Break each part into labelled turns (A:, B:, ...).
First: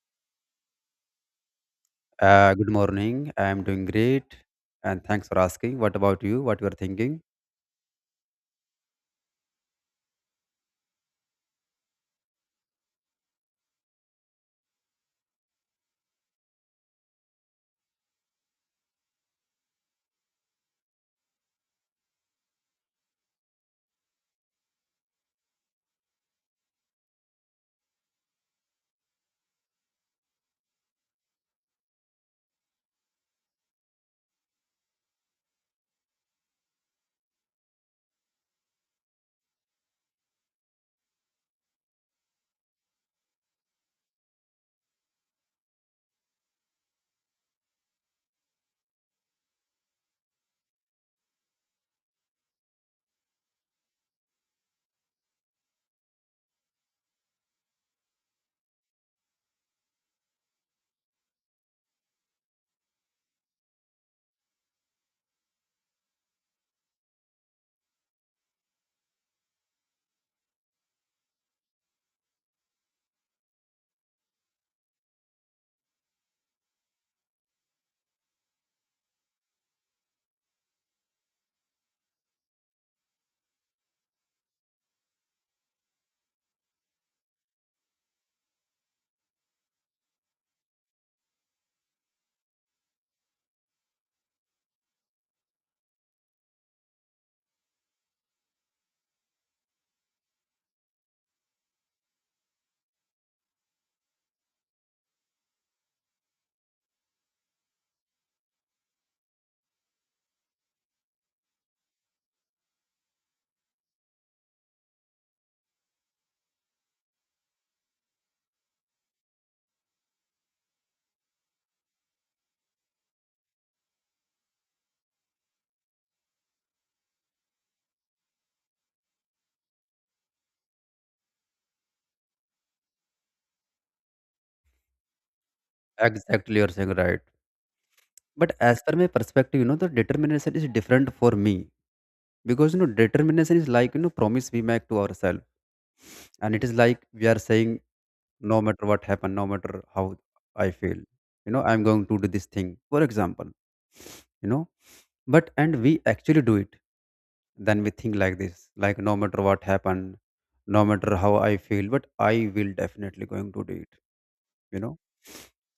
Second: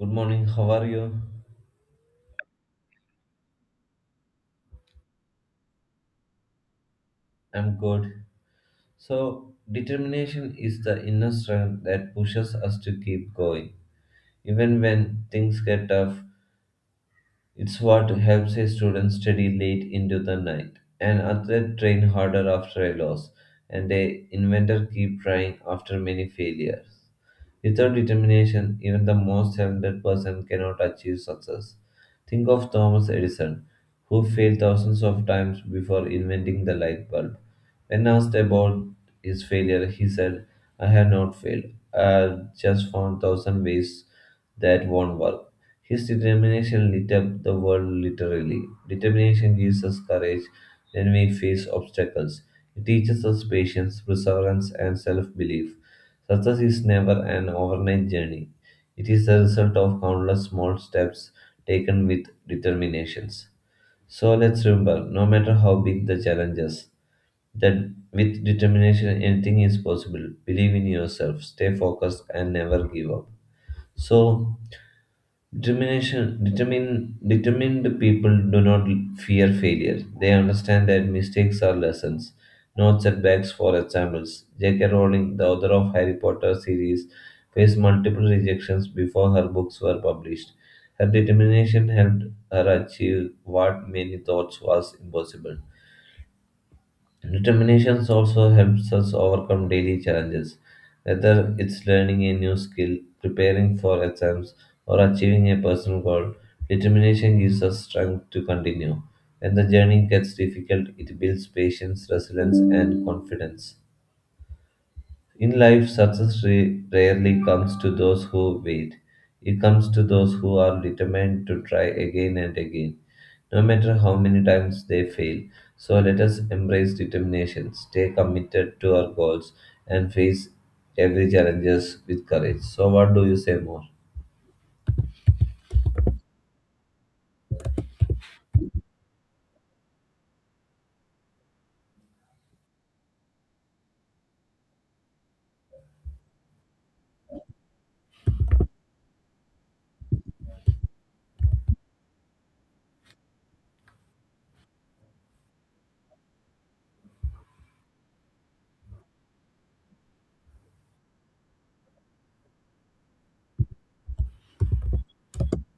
A: Good morning, how are you?
B: Good morning. I am doing great, and thanks for asking. What about you? What you are thinking?
A: I'm good. So, determination is the inner strength that pushes us to keep going. Even when things get tough, it's what helps a student study late into the night, an athlete train harder after a loss, and a inventor keep trying after many failures. Without determination, even the most talented person cannot achieve success. Think of Thomas Edison, who failed thousands of times before inventing the light bulb. When asked about his failure, he said, I have not failed. I have just found thousand ways that won't work. His determination lit up the world literally. Determination gives us courage when we face obstacles. It teaches us patience, perseverance, and self belief. Success is never an overnight journey. It is the result of countless small steps taken with determinations. So let's remember, no matter how big the challenges, that with determination anything is possible. Believe in yourself, stay focused and never give up. So determination, determine, determined people do not fear failure. They understand that mistakes are lessons, not setbacks. For examples, J.K. Rowling, the author of Harry Potter series, faced multiple rejections before her books were published. Her determination helped her achieve what many thought was impossible. Determination also helps us overcome daily challenges, whether it's learning a new skill, preparing for exams, or achieving a personal goal. Determination gives us strength to continue. When the journey gets difficult, it builds patience, resilience, and confidence. In life, rarely comes to those who wait. It comes to those who are determined to try again and again, no matter how many times they fail. So let us embrace determination, stay committed to our goals, and face every challenges with courage. So, what do you say more?
B: Exactly, you're saying right. But as per my perspective, the determination is different for me because determination is like promise we make to ourselves, and it is like we are saying no matter what happen, no matter how I feel, I'm going to do this thing. For example, you know, but and we actually do it. Then we think like this, like no matter what happened, no matter how I feel, but I will definitely going to do it. You know,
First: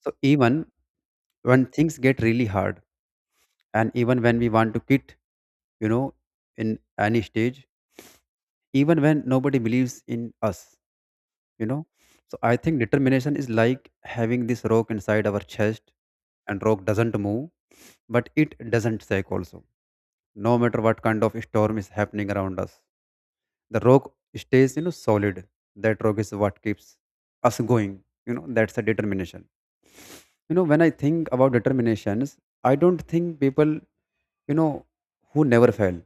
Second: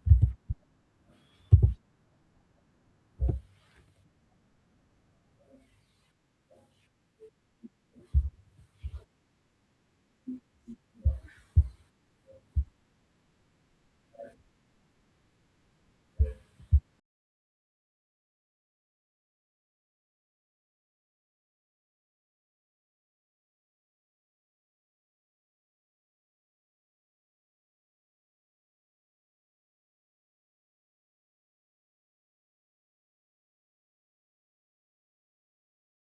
B: so even when things get really hard and even when we want to quit, you know in any stage, even when nobody believes in us, you know so I think determination is like having this rock inside our chest, and rock doesn't move but it doesn't shake also, no matter what kind of storm is happening around us, the rock stays solid. That rock is what keeps us going. That's the determination. When I think about determinations, I don't think people, you know who never fail.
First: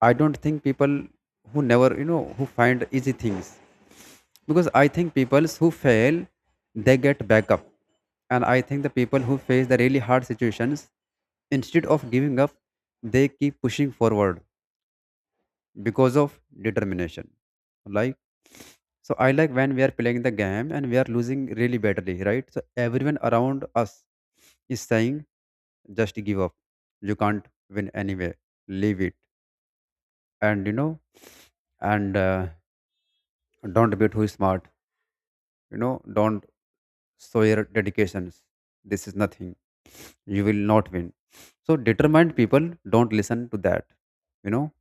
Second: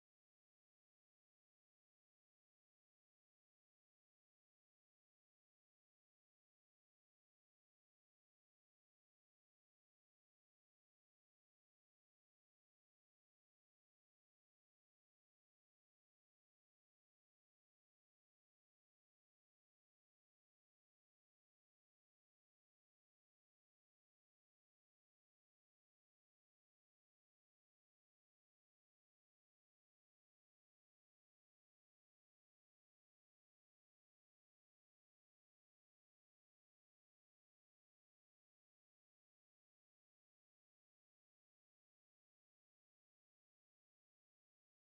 B: I don't think people who never, who find easy things. Because I think people who fail, they get back up. And I think the people who face the really hard situations, instead of giving up, they keep pushing forward because of determination. Like, so I like when we are playing the game and we are losing really badly, right? So everyone around us is saying, just give up. You can't win anyway. Leave it. And, you know, and don't beat who is smart. Don't show your dedications. This is nothing. You will not win. So determined people don't listen to that. You know,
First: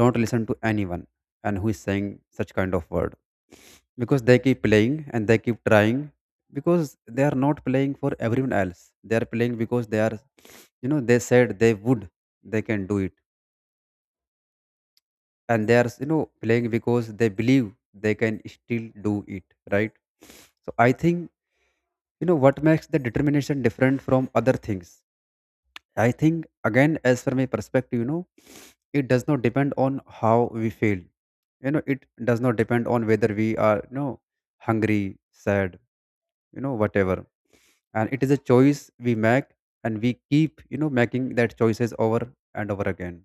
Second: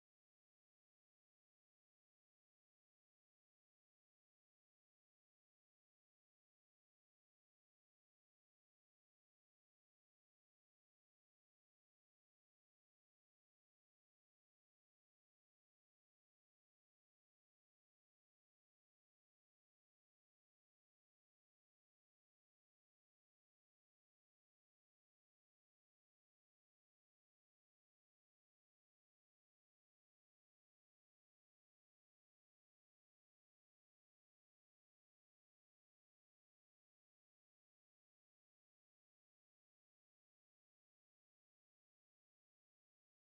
B: don't listen to anyone and who is saying such kind of word because they keep playing and they keep trying because they are not playing for everyone else. They are playing because they are, they said they would, they can do it, and they are, playing because they believe they can still do it, right? So I think what makes the determination different from other things. I think, again, as from a perspective, it does not depend on how we feel. It does not depend on whether we are hungry, sad, whatever. And it is a choice we make, and we keep making that choices over and over again.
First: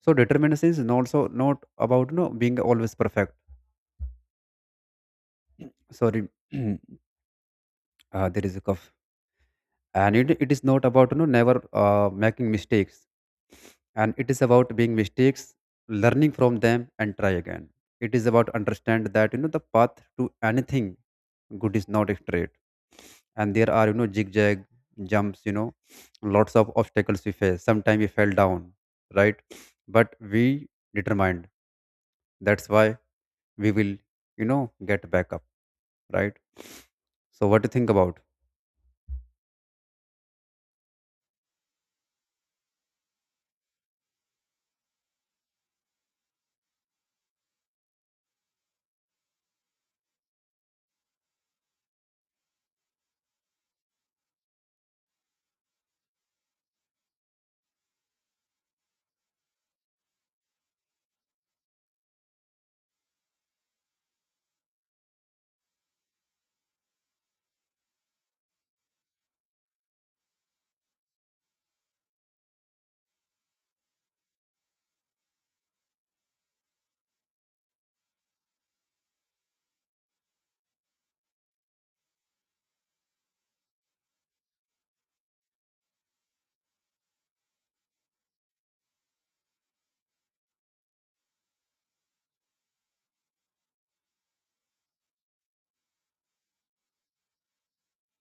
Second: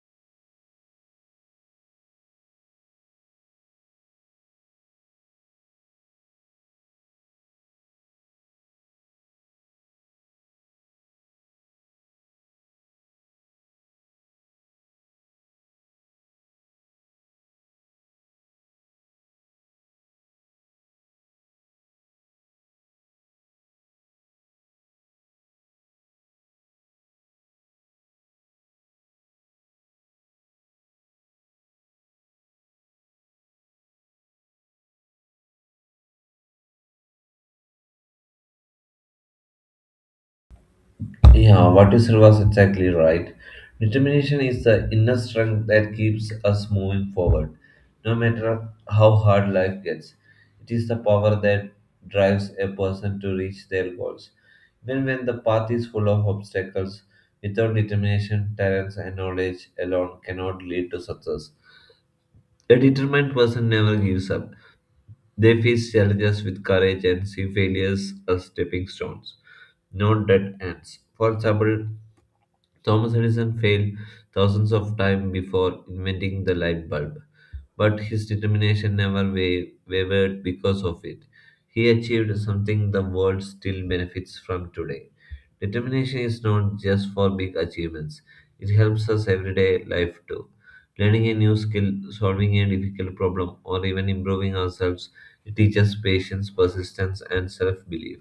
B: So determination is not, so, not about being always perfect. Sorry. uh, there is a cough, and it is not about never making mistakes. And it is about being mistakes, learning from them, and try again. It is about understand that the path to anything good is not straight, and there are zigzag jumps. Lots of obstacles we face. Sometimes we fell down, right? But we determined, that's why we will you know get back up, right? So what do you think about?
A: Yeah, what you said was exactly right. Determination is the inner strength that keeps us moving forward, no matter how hard life gets. It is the power that drives a person to reach their goals. Even when the path is full of obstacles, without determination, talents, and knowledge alone cannot lead to success. A determined person never gives up. They face challenges with courage and see failures as stepping stones, not dead ends. For example, Thomas Edison failed thousands of times before inventing the light bulb, but his determination never wavered because of it. He achieved something the world still benefits from today. Determination is not just for big achievements, it helps us everyday life too. Learning a new skill, solving a difficult problem, or even improving ourselves, it teaches patience, persistence, and self belief.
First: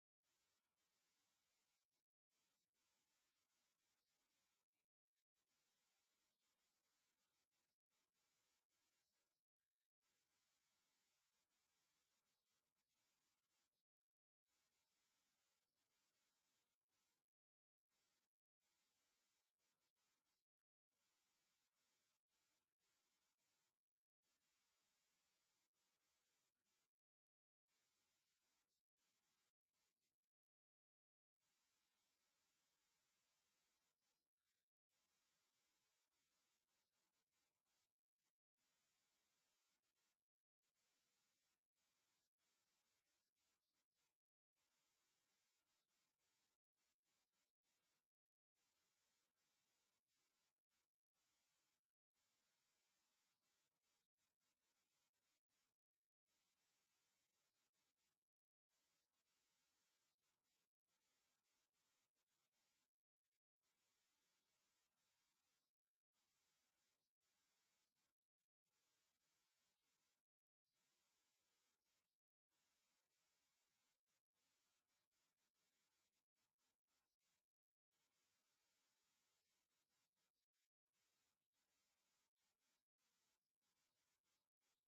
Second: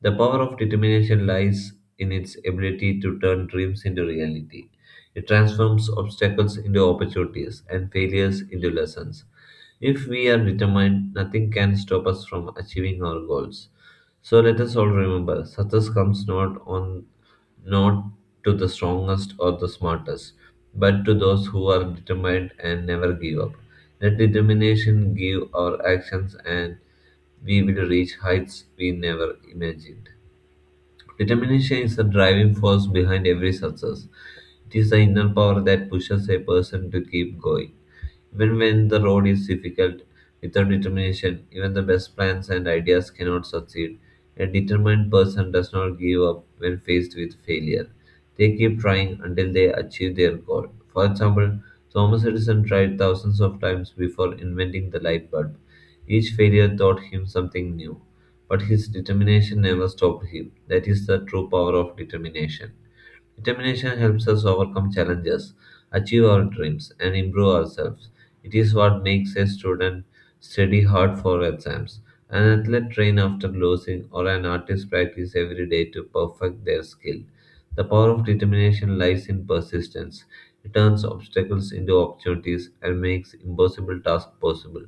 A: The power of determination lies in its ability to turn dreams into reality. It transforms obstacles into opportunities and failures into lessons. If we are determined, nothing can stop us from achieving our goals. So let us all remember success comes not to the strongest or the smartest, but to those who are determined and never give up. Let determination give our actions and we will reach heights we never imagined. Determination is the driving force behind every success. It is the inner power that pushes a person to keep going. Even when the road is difficult, without determination, even the best plans and ideas cannot succeed. A determined person does not give up when faced with failure. They keep trying until they achieve their goal. For example, Thomas Edison tried thousands of times before inventing the light bulb. Each failure taught him something new, but his determination never stopped him. That is the true power of determination. Determination helps us overcome challenges, achieve our dreams, and improve ourselves. It is what makes a student study hard for exams, an athlete train after losing, or an artist practice every day to perfect their skill. The power of determination lies in persistence. It turns obstacles into opportunities and makes impossible tasks possible.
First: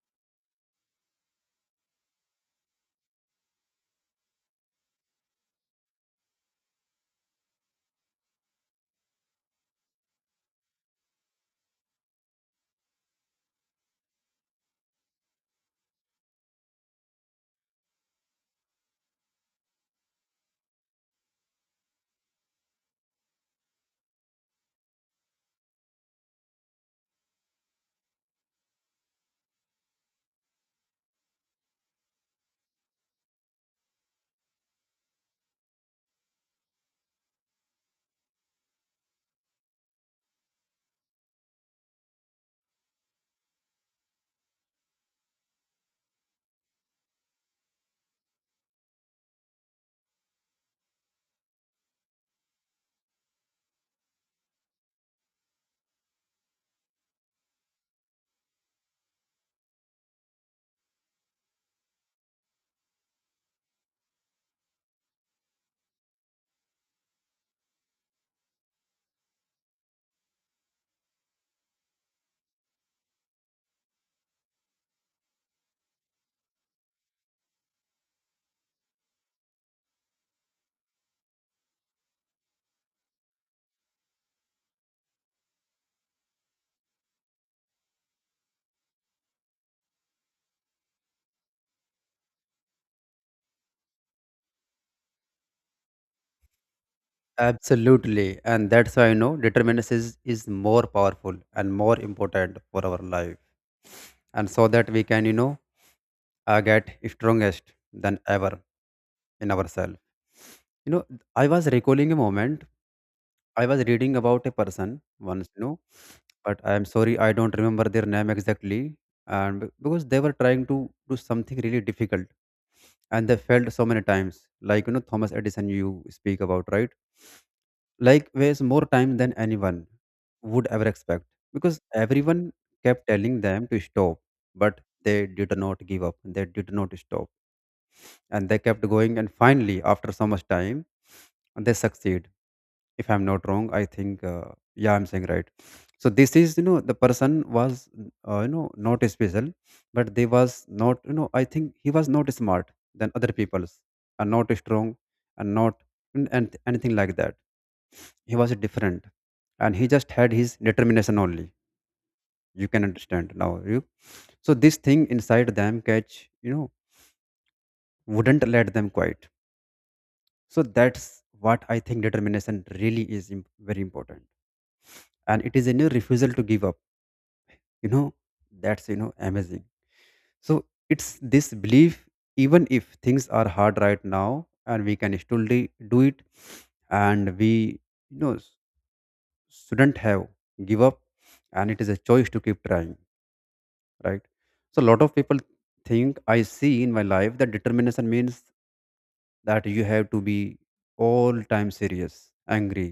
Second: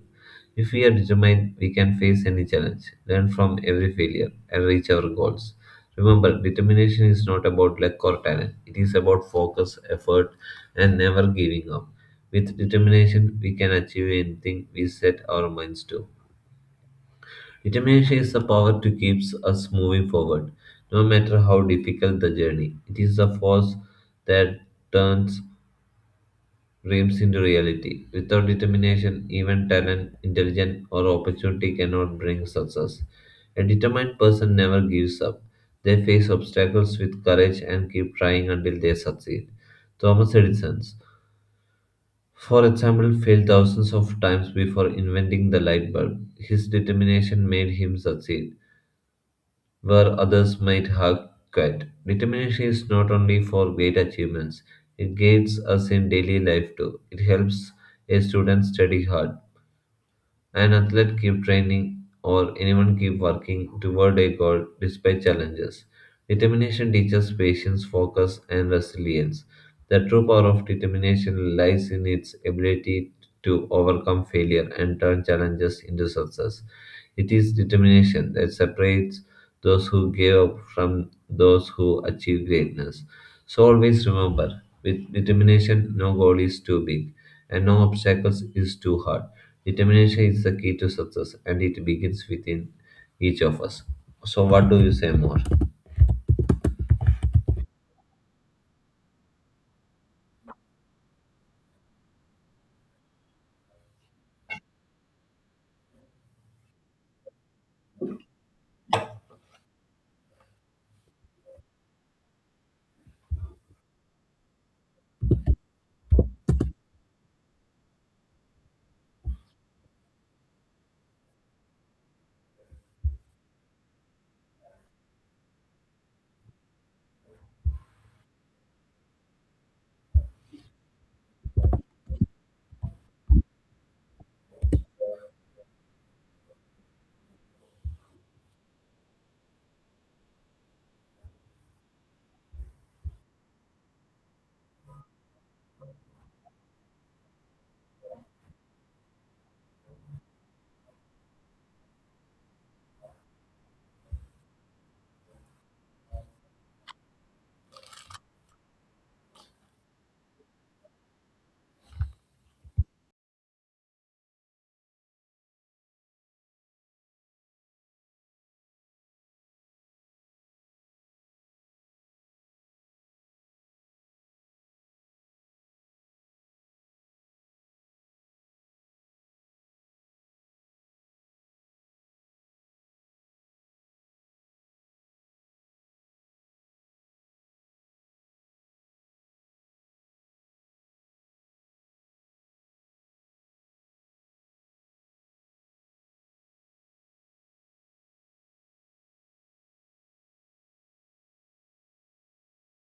A: If we are determined, we can face any challenge, learn from every failure, and reach our goals. Remember, determination is not about luck or talent. It is about focus, effort, and never giving up. With determination, we can achieve anything we set our minds to. Determination is the power to keep us moving forward, no matter how difficult the journey. It is the force that turns dreams into reality. Without determination, even talent, intelligence, or opportunity cannot bring success. A determined person never gives up. They face obstacles with courage and keep trying until they succeed. Thomas Edison, for example, failed thousands of times before inventing the light bulb. His determination made him succeed where others might have quit. Determination is not only for great achievements, it guides us in daily life too. It helps a student study hard, an athlete keep training or anyone keep working toward a goal despite challenges. Determination teaches patience, focus and resilience. The true power of determination lies in its ability to overcome failure and turn challenges into success. It is determination that separates those who give up from those who achieve greatness. So always remember, with determination, no goal is too big and no obstacles is too hard. Determination is the key to success and it begins within each of us. So, what do you say more?
B: Absolutely. And that's why determination is more powerful and more important for our life. And so that we can, get strongest than ever in ourselves. You know, I was recalling a moment. I was reading about a person once, but I am sorry, I don't remember their name exactly. And because they were trying to do something really difficult, and they failed so many times, like, Thomas Edison, you speak about, right? Like, waste more time than anyone would ever expect, because everyone kept telling them to stop, but they did not give up, they did not stop, and they kept going, and finally after so much time, they succeed. If I'm not wrong, I think, yeah, I'm saying right. So this is, the person was, not special. But they was not, I think he was not smart than other people's, and not strong, and not, and anything like that. He was different, and he just had his determination only. You can understand now, you. So this thing inside them catch, you know wouldn't let them quiet. So that's what I think determination really is, very important. And it is in your refusal to give up, you know that's amazing. So it's this belief, even if things are hard right now, and we can still do it. And we you know s- shouldn't have give up. And it is a choice to keep trying, right? So a lot of people think, I see in my life, that determination means that you have to be all time serious, angry,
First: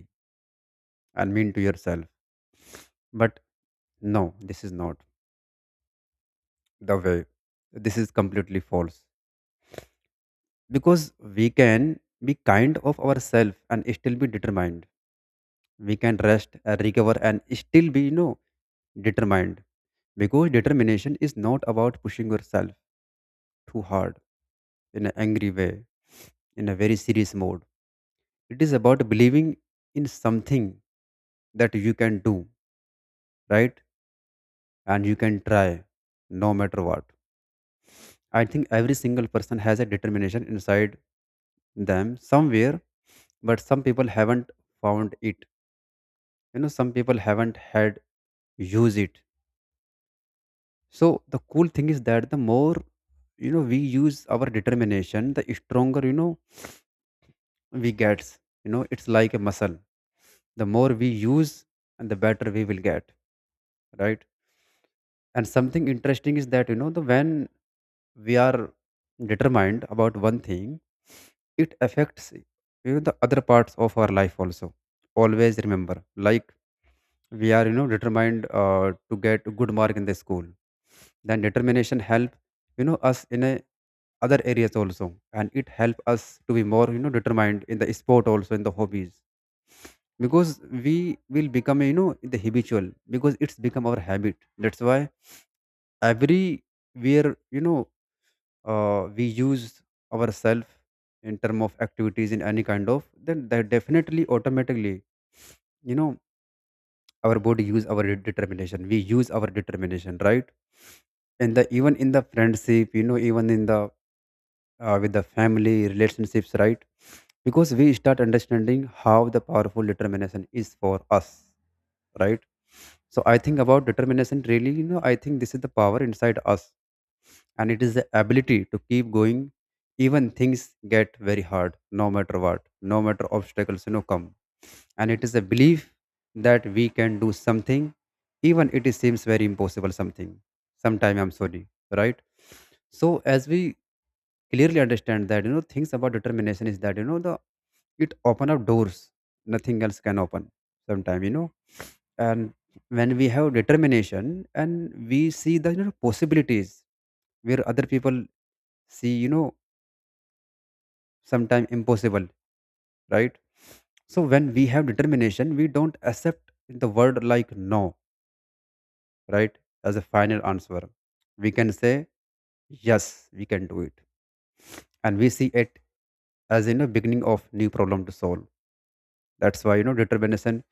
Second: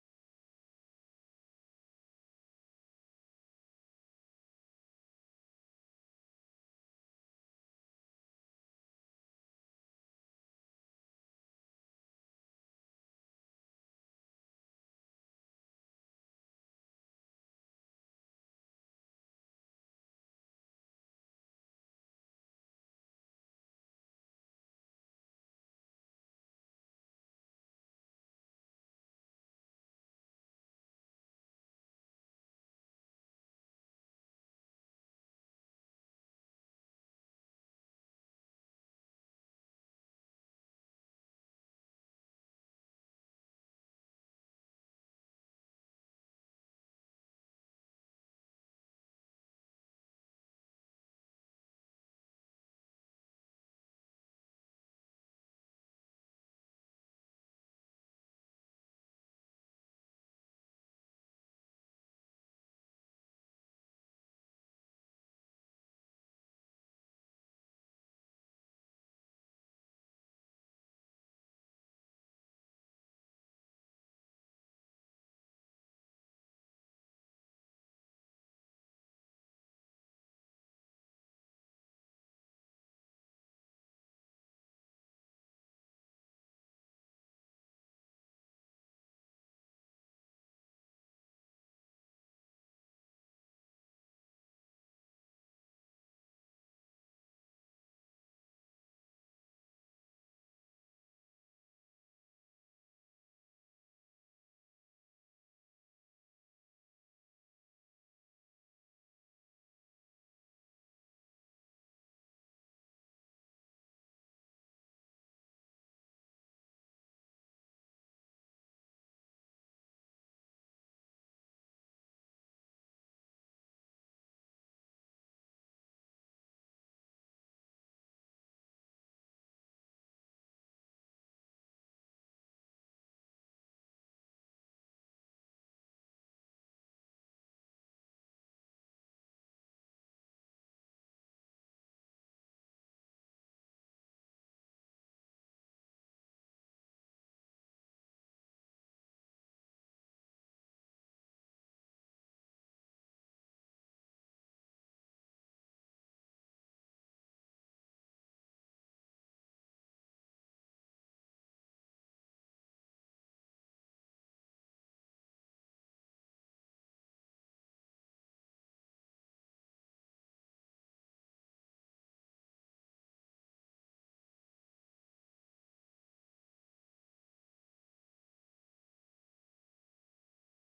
B: and mean to yourself. But no, this is not the way. This is completely false. Because we can be kind of ourselves and still be determined. We can rest and recover and still be determined. Because determination is not about pushing yourself too hard, in an angry way, in a very serious mode. It is about believing in something that you can do, right? And you can try, no matter what. I think every single person has a determination inside them somewhere, but some people haven't found it. Some people haven't had use it. So the cool thing is that the more we use our determination, the stronger we gets. It's like a muscle. The more we use and the better we will get, right? And something interesting is that you know the when we are determined about one thing, it affects the other parts of our life also. Always remember, like we are determined to get a good mark in the school, then determination help us in a other areas also. And it help us to be more determined in the sport, also in the hobbies. Because we will become the habitual, because it's become our habit. That's why everywhere, we use ourselves in term of activities in any kind of, then that definitely automatically you know our body use our determination, we use our determination, right? And the even in the friendship, even in the with the family relationships, right? Because we start understanding how the powerful determination is for us, right? So I think about determination really, I think this is the power inside us, and it is the ability to keep going, even things get very hard, no matter what, no matter obstacles come. And it is a belief that we can do something, even it is seems very impossible, something sometime, I'm sorry, right? So as we clearly understand that things about determination is that you know the it open up doors nothing else can open sometime. And when we have determination, and we see the, possibilities where other people see, sometime impossible, right? So when we have determination, we don't accept the word like no, right, as a final answer. We can say yes we can do it, and we see it as beginning of new problem to solve. That's why determination,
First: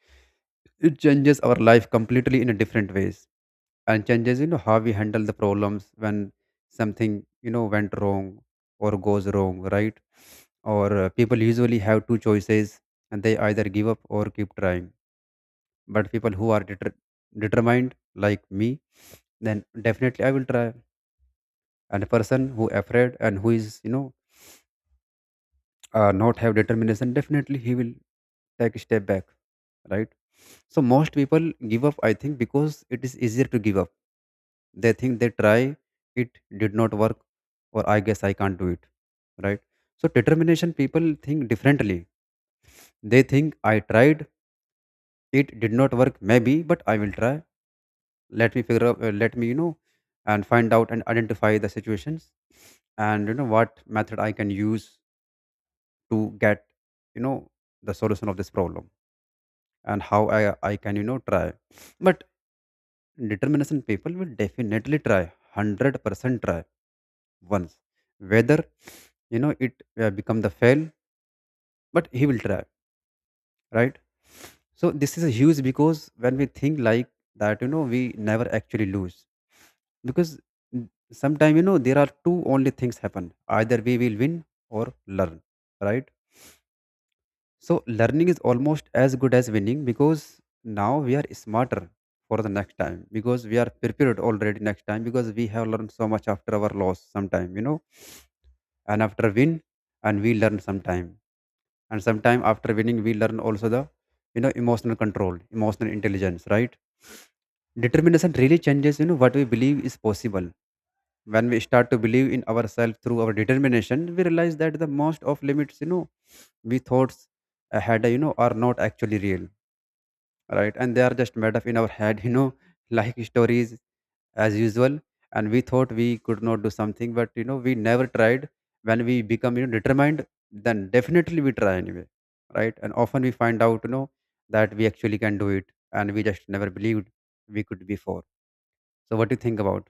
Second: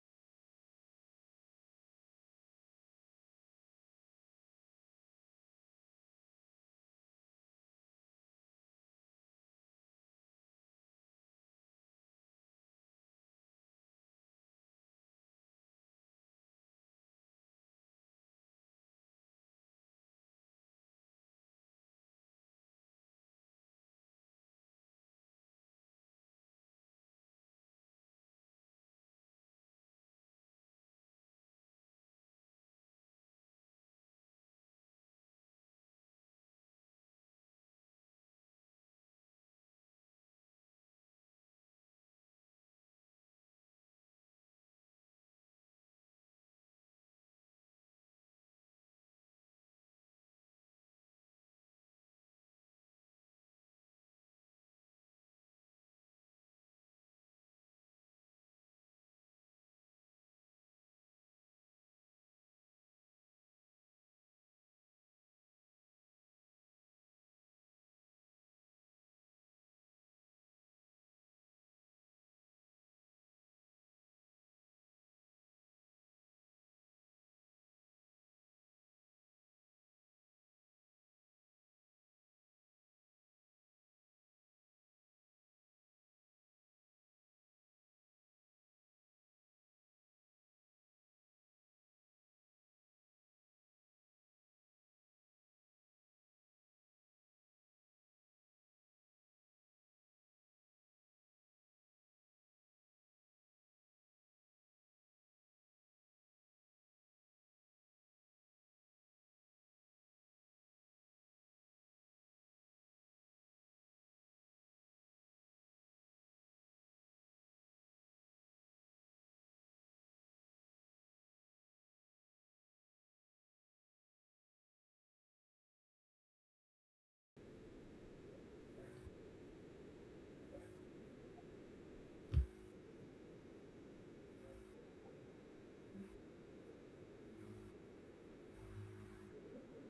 B: it changes our life completely in a different ways, and changes how we handle the problems when something went wrong or goes wrong, right? or People usually have two choices, and they either give up or keep trying. But people who are determined, like me, then definitely I will try. And a person who afraid and who is not have determination, definitely he will take a step back, right? So most people give up, I think, because it is easier to give up. They think, they try, it did not work, or I guess I can't do it, right? So determination people think differently. They think, I tried, it did not work maybe, but I will try. Let me figure out, let me, and find out and identify the situations, and what method I can use to get you know the solution of this problem, and how I can try. But determination people will definitely try, 100% try once, whether it become the fail, but he will try, right? So this is huge, because when we think like that, we never actually lose. Because sometimes there are two only things happen, either we will win or learn, right? So learning is almost as good as winning, because now we are smarter for the next time, because we are prepared already next time, because we have learned so much after our loss sometime, you know, and after win and we learn sometime. And sometime after winning we learn also the emotional control, emotional intelligence, right? Determination really changes what we believe is possible. When we start to believe in ourselves through our determination, we realize that the most of limits, we thoughts ahead, are not actually real, right? And they are just made up in our head like stories, as usual. And we thought we could not do something, but we never tried. When we become determined, then definitely we try anyway, right? And often we find out that we actually can do it, and we just never believed we could before. So what do you think about?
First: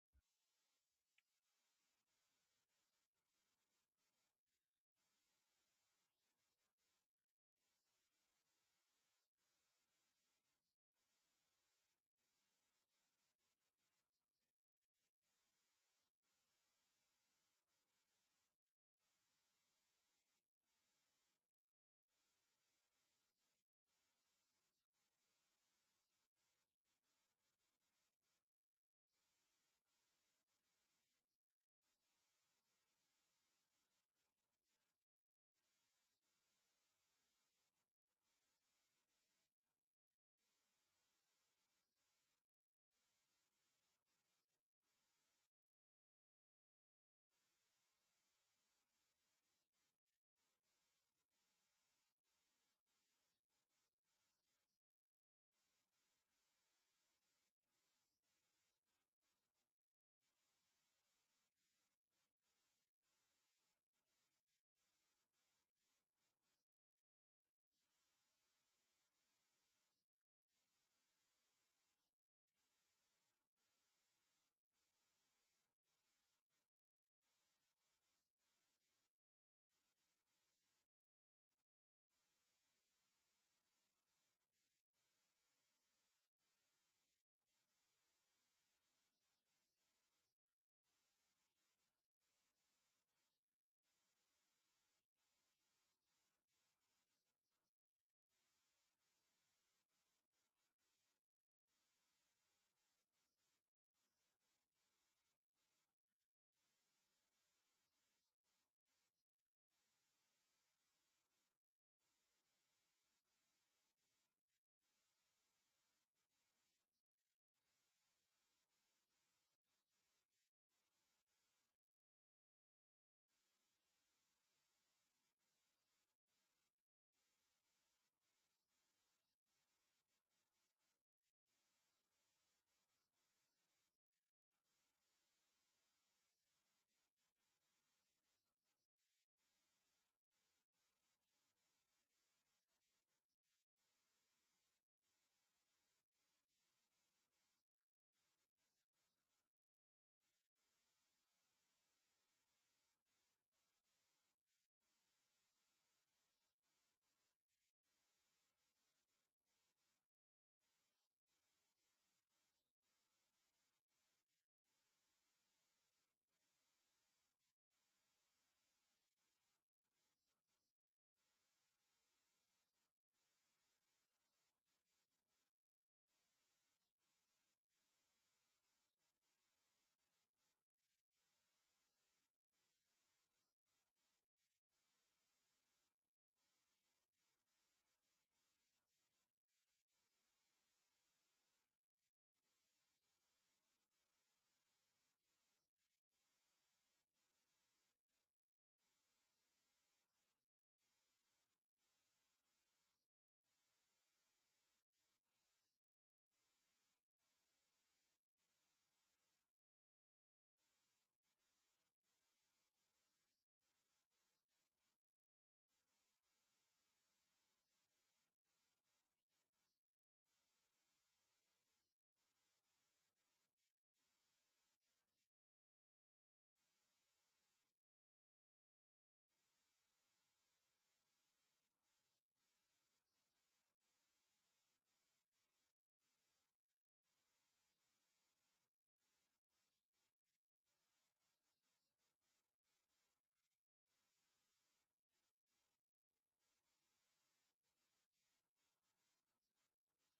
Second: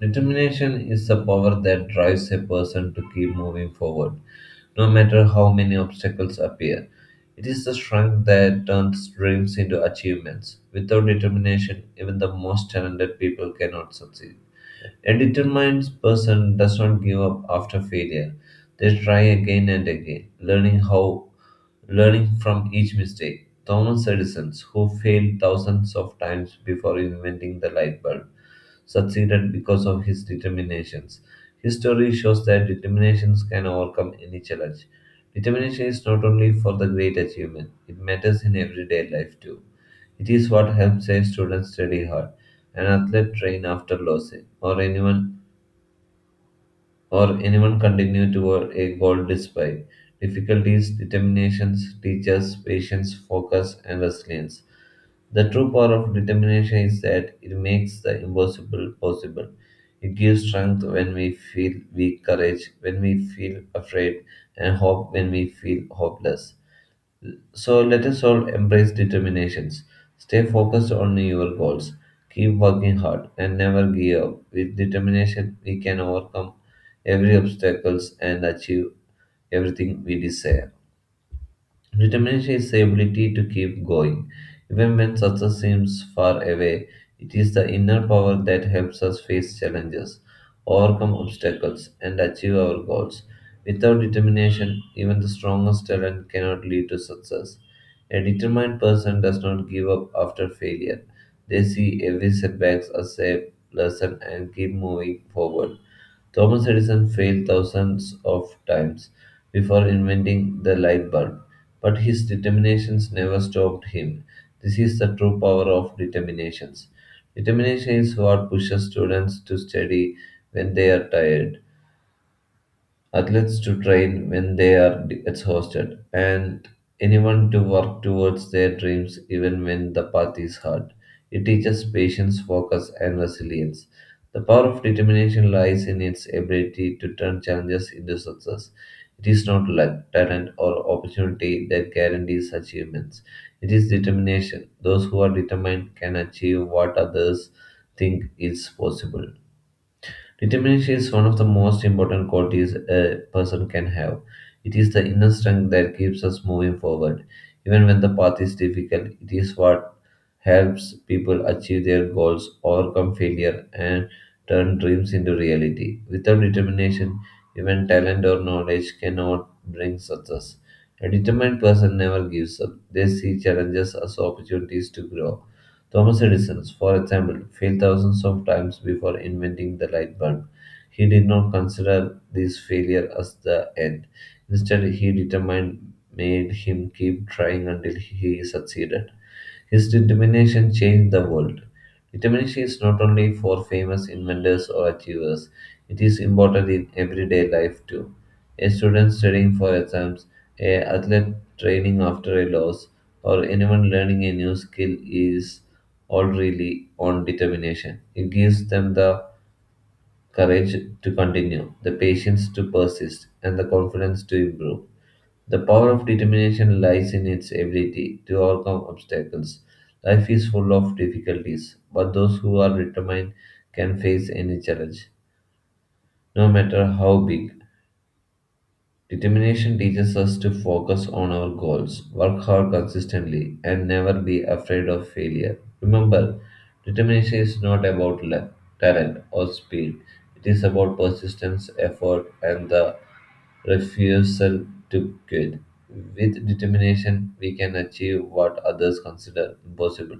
A: Determination is the power that drives a person to keep moving forward, no matter how many obstacles appear. It is the strength that turns dreams into achievements. Without determination, even the most talented people cannot succeed. A determined person does not give up after failure. They try again and again, learning from each mistake. Thomas Edison, who failed thousands of times before inventing the light bulb, succeeded because of his determinations. History shows that determinations can overcome any challenge. Determination is not only for the great achievement, it matters in everyday life too. It is what helps a student study hard, an athlete train after losing, or anyone continue toward a goal despite difficulties, determinations, teachers, patience, focus, and resilience. The true power of determination is that it makes the impossible possible. It gives strength when we feel weak, courage when we feel afraid, and hope when we feel hopeless. So let us all embrace determinations. Stay focused on your goals. Keep working hard and never give up. With determination, we can overcome every obstacles and achieve everything we desire. Determination is the ability to keep going. Even when success seems far away, it is the inner power that helps us face challenges, overcome obstacles, and achieve our goals. Without determination, even the strongest talent cannot lead to success. A determined person does not give up after failure. They see every setback as a lesson and keep moving forward. Thomas Edison failed thousands of times before inventing the light bulb, but his determinations never stopped him. This is the true power of determinations. Determination is what pushes students to study when they are tired athletes to train when they are exhausted, and anyone to work towards their dreams even when the path is hard. It teaches patience, focus, and resilience. The power of determination lies in its ability to turn challenges into success. It is not luck, talent, or opportunity that guarantees achievements. It is determination. Those who are determined can achieve what others think is possible. Determination is one of the most important qualities a person can have. It is the inner strength that keeps us moving forward. Even when the path is difficult, it is what helps people achieve their goals, overcome failure, and turn dreams into reality. Without determination, even talent or knowledge cannot bring success. A determined person never gives up. They see challenges as opportunities to grow. Thomas Edison, for example, failed thousands of times before inventing the light bulb. He did not consider this failure as the end. Instead, he determined made him keep trying until he succeeded. His determination changed the world. Determination is not only for famous inventors or achievers, it is important in everyday life too. A student studying for exams, a athlete training after a loss, or anyone learning a new skill is all really on determination. It gives them the courage to continue, the patience to persist, and the confidence to improve. The power of determination lies in its ability to overcome obstacles. Life is full of difficulties, but those who are determined can face any challenge, no matter how big. Determination teaches us to focus on our goals, work hard consistently, and never be afraid of failure. Remember, determination is not about luck, talent, or speed. It is about persistence, effort, and the refusal to quit. With determination, we can achieve what others consider impossible.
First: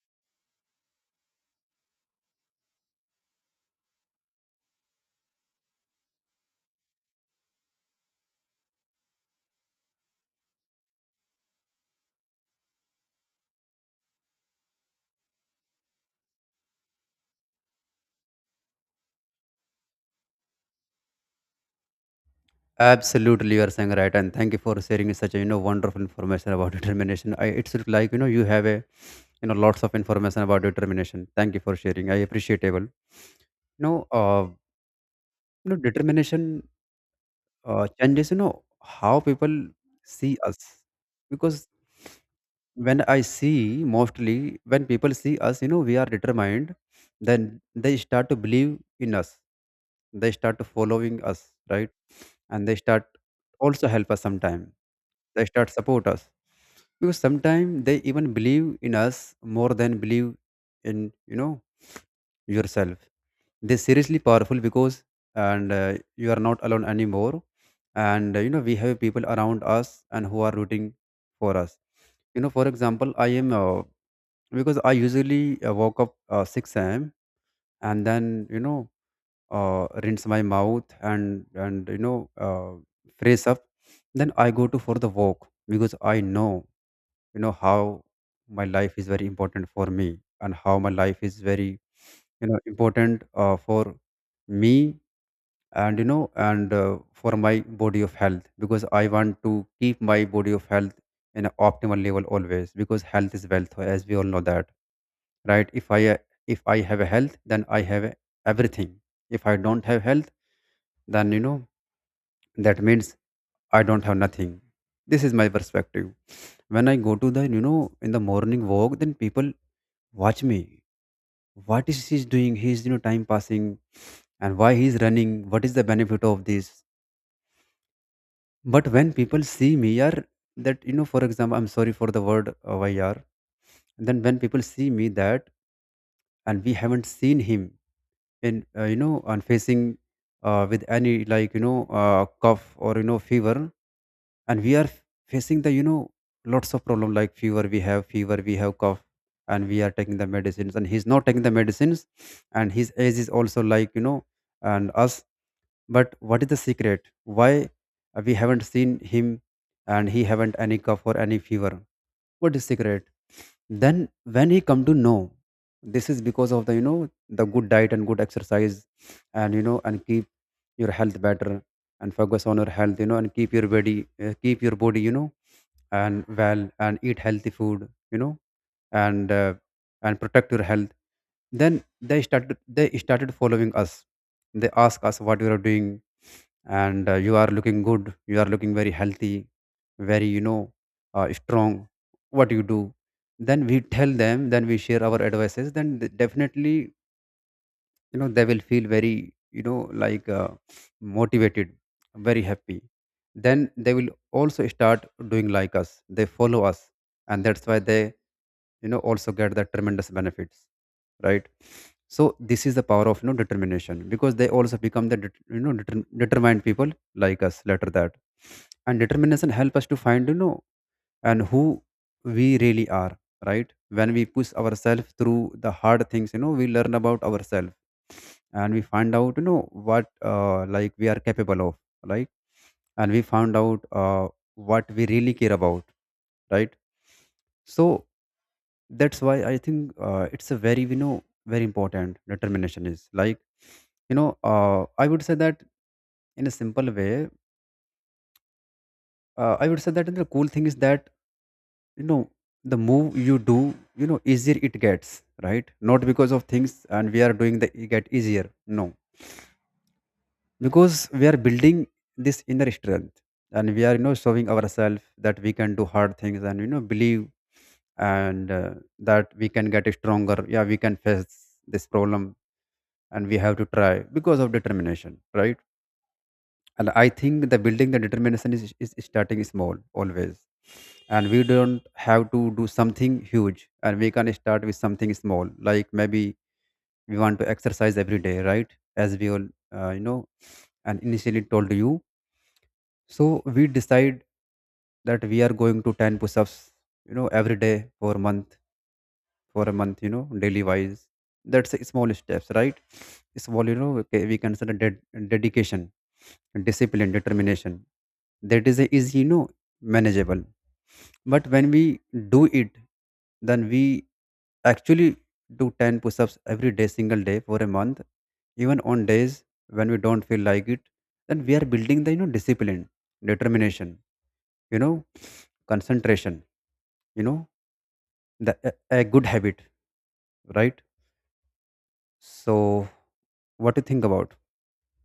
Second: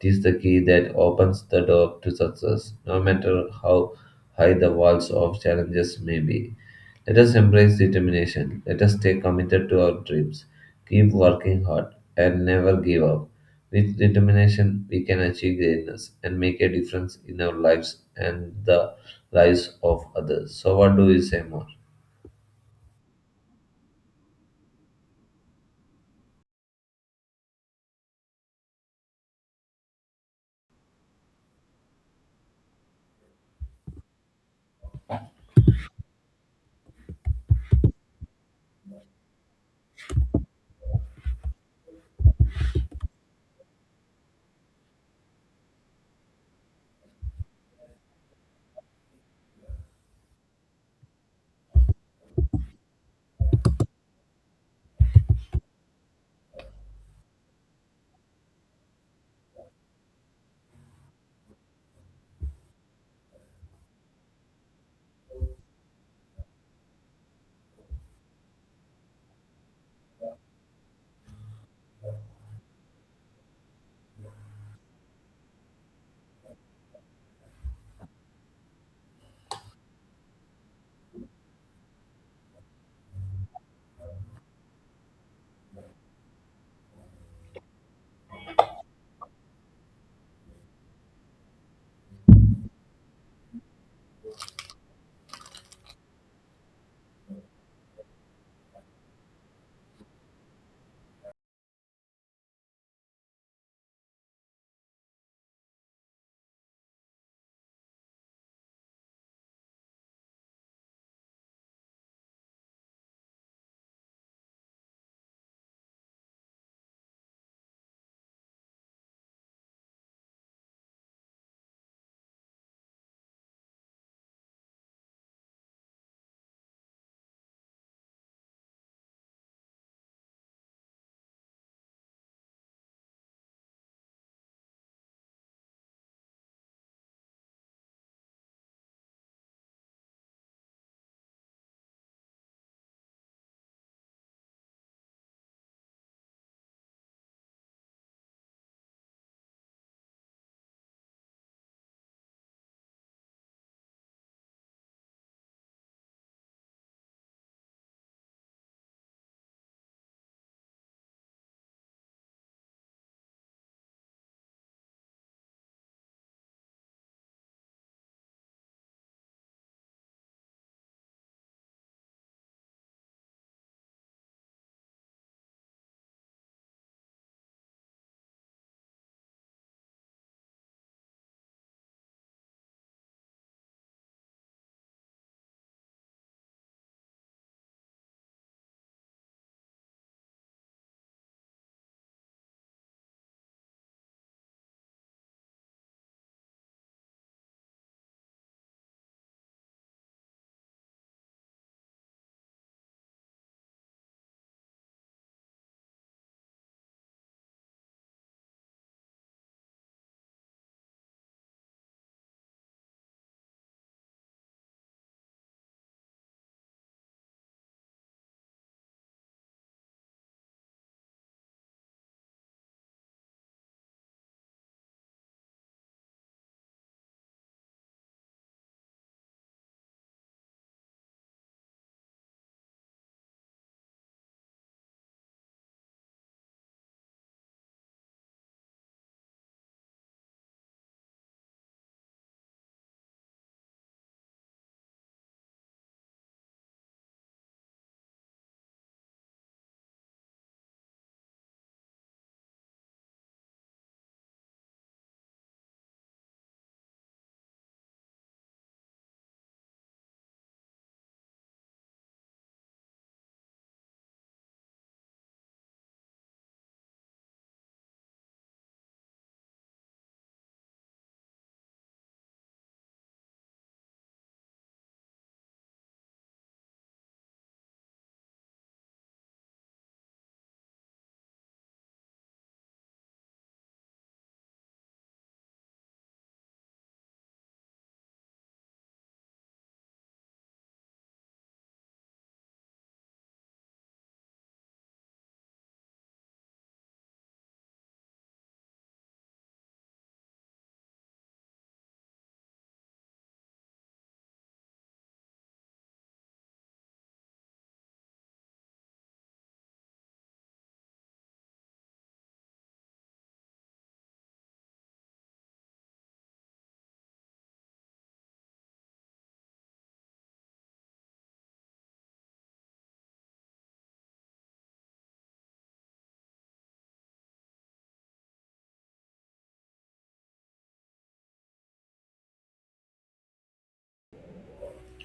A: It is the key that opens the door to success, no matter how high the walls of challenges may be. Let us embrace determination. Let us stay committed to our dreams. Keep working hard and never give up. With determination, we can achieve greatness and make a difference in our lives and the lives of others. So, what do we say more?
B: Absolutely, you are saying right, and thank you for sharing such a wonderful information about determination. It's sort of like you have a lots of information about determination. Thank you for sharing. I appreciable. Know, uh, determination changes how people see us. Because when I see, mostly when people see us, we are determined, then they start to believe in us. They start to following us, right? And they start also help us sometime. They start support us, because sometimes they even believe in us more than believe in yourself. They seriously powerful because and you are not alone anymore, and we have people around us and who are rooting for us. For example, I am because I usually woke up six a.m. And then rinse my mouth and fresh up, then I go to for the walk, because I know how my life is very important for me, and how my life is very important for me. And you know and uh, for my body of health, because I want to keep my body of health in an optimal level always, because health is wealth, as we all know that, right? If I have a health then I have a- everything. If I don't have health, then that means I don't have nothing. This is my perspective. When I go to the in the morning walk, then people watch me. What is he doing? He's time passing. And why he's running? What is the benefit of this? But when people see me, yaar, that, for example, I'm sorry for the word why, yaar. Then when people see me that, and we haven't seen him in, on facing with any like cough or, fever, and we are facing the, lots of problem like fever. We have fever, we have cough, and we are taking the medicines, and he's not taking the medicines, and his age is also like, and us. But what is the secret? Why we haven't seen him, and he haven't any cough or any fever? What is secret? Then when he come to know, this is because of the the good diet and good exercise, and and keep your health better, and focus on your health, and keep your body, and well, and eat healthy food, and uh, and protect your health. Then they started following us. They ask us, what you are doing? And you are looking good, you are looking very healthy, very strong. What you do? Then we tell them, then we share our advices, then definitely they will feel very like motivated, very happy. Then they will also start doing like us, they follow us, and that's why they also get the tremendous benefits, right? So this is the power of determination, because they also become the determined people like us later that. And determination help us to find and who we really are, right? When we push ourselves through the hard things, we learn about ourselves, and we find out what like we are capable of, right? And we found out what we really care about, right? So that's why I think it's a very very important. Determination is like I would say that, in a simple way, I would say that the cool thing is that you know the move you do, easier it gets, right? Not because of things and we are doing the it get easier, no. Because we are building this inner strength, and we are showing ourselves that we can do hard things, and believe and that we can get stronger, yeah, we can face this problem, and we have to try because of determination, right? And I think the building the determination is starting small always. And we don't have to do something huge, and we can start with something small, like maybe we want to exercise every day, right? As we all uh, you know and initially told you. So we decide that we are going to 10 push-ups every day for a month, for a month daily wise. That's a small steps, right? Small okay, we consider dedication, discipline, determination. That is a easy manageable. But when we do it, then we actually do 10 push-ups every day single day for a month, even on days when we don't feel like it. Then we are building the discipline, determination, you know concentration, you know the a good habit, right? So what do you think about?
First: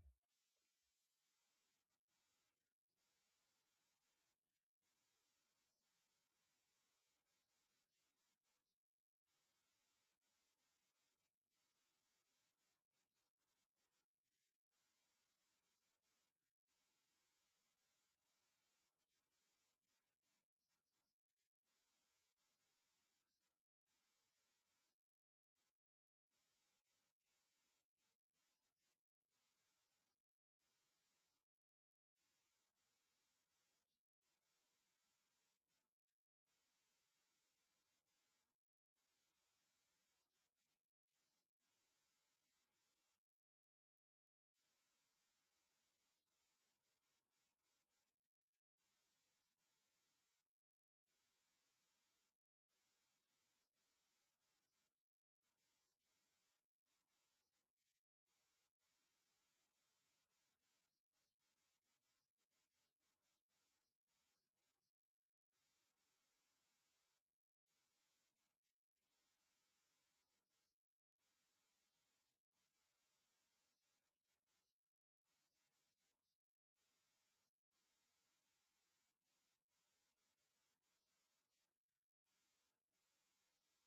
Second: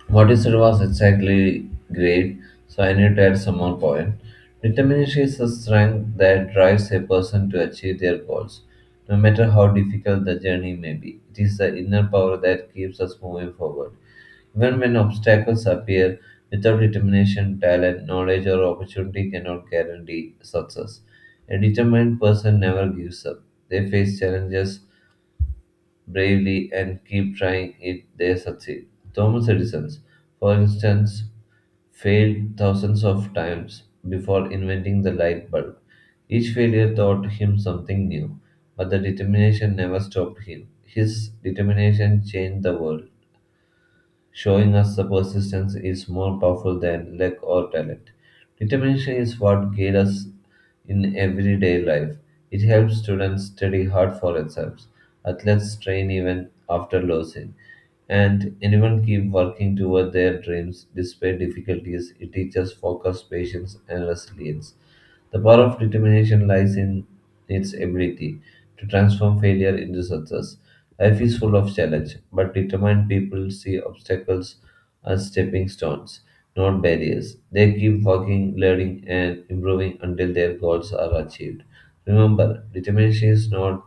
A: What you said was exactly great, so I need to add some more point. Determination is a strength that drives a person to achieve their goals, no matter how difficult the journey may be. It is the inner power that keeps us moving forward. Even when obstacles appear, without determination, talent, knowledge, or opportunity cannot guarantee success. A determined person never gives up. They face challenges bravely and keep trying it they succeed. Thomas Edison, for instance, failed thousands of times before inventing the light bulb. Each failure taught him something new, but the determination never stopped him. His determination changed the world, showing us the persistence is more powerful than luck or talent. Determination is what guides us in everyday life. It helps students study hard for exams, athletes train even after losing, and anyone keep working toward their dreams despite difficulties. It teaches focus, patience, and resilience. The power of determination lies in its ability to transform failure into success. Life is full of challenge, but determined people see obstacles as stepping stones, not barriers. They keep working, learning, and improving until their goals are achieved. Remember, determination is not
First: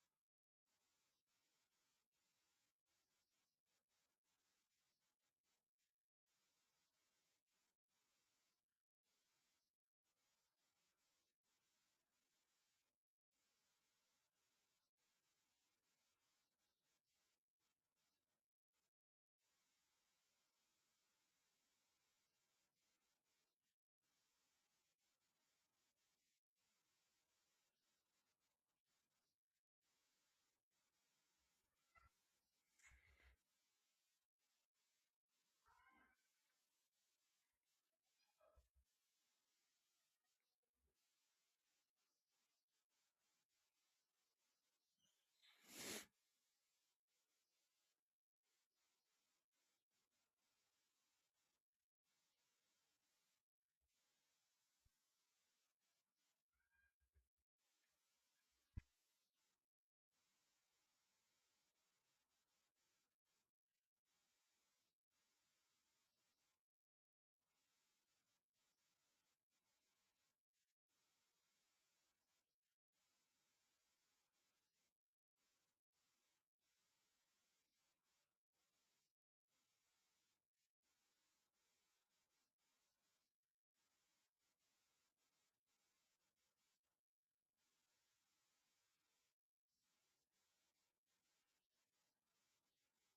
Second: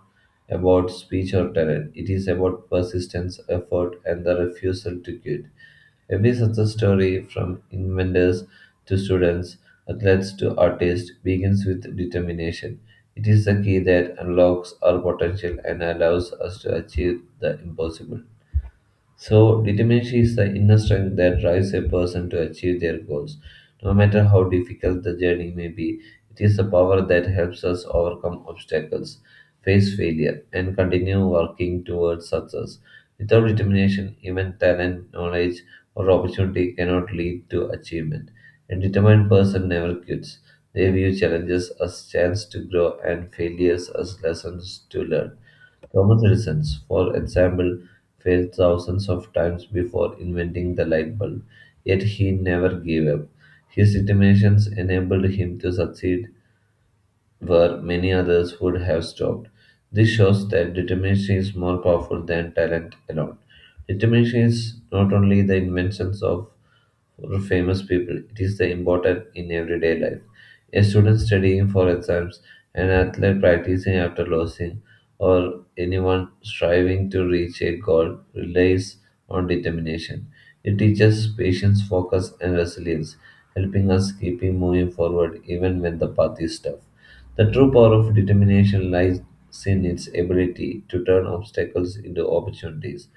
A: about speech or talent, it is about persistence, effort, and the refusal to quit. Every success story, from inventors to students, athletes to artists, begins with determination. It is the key that unlocks our potential and allows us to achieve the impossible. So, determination is the inner strength that drives a person to achieve their goals. No matter how difficult the journey may be, it is the power that helps us overcome obstacles, face failure, and continue working towards success. Without determination, even talent, knowledge, or opportunity cannot lead to achievement. A determined person never quits. They view challenges as chance to grow and failures as lessons to learn. Roman citizens, for example, failed thousands of times before inventing the light bulb, yet he never gave up. His determination enabled him to succeed where many others would have stopped. This shows that determination is more powerful than talent alone. Determination is not only the inventions of famous people, it is the important in everyday life. A student studying for exams, an athlete practicing after losing, or anyone striving to reach a goal relies on determination. It teaches patience, focus, and resilience, helping us keeping moving forward even when the path is tough. The true power of determination lies in its ability to turn obstacles into opportunities.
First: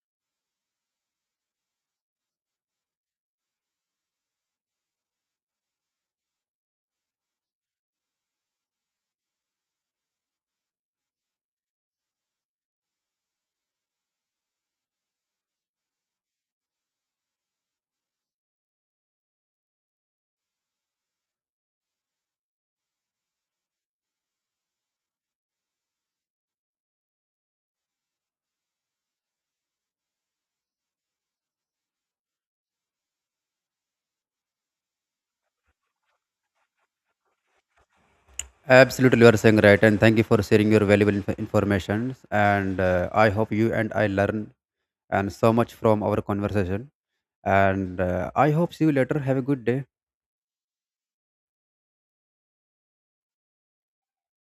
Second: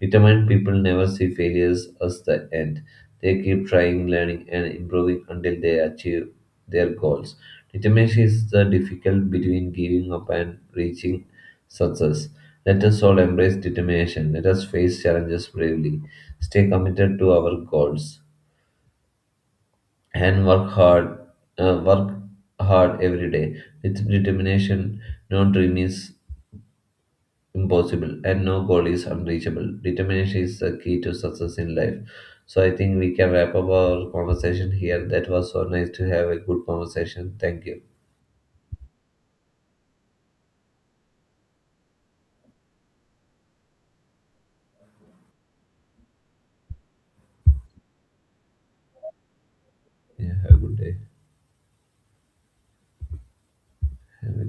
A: Determined people never see failures as the end. They keep trying, learning, and improving until they achieve their goals. Determination is the difficult between giving up and reaching success. Let us all embrace determination. Let us face challenges bravely. Stay committed to our goals and work hard every day. With determination, no dream is impossible and no goal is unreachable. Determination is the key to success in life. So I think we can wrap up our conversation here. That was so nice to have a good conversation. Thank you.
B: Absolutely, you are saying right, and thank you for sharing your valuable information. And I hope you and I learn and so much from our conversation. And I hope see you later. Have a good day.
A: Yeah, have a good day. Have a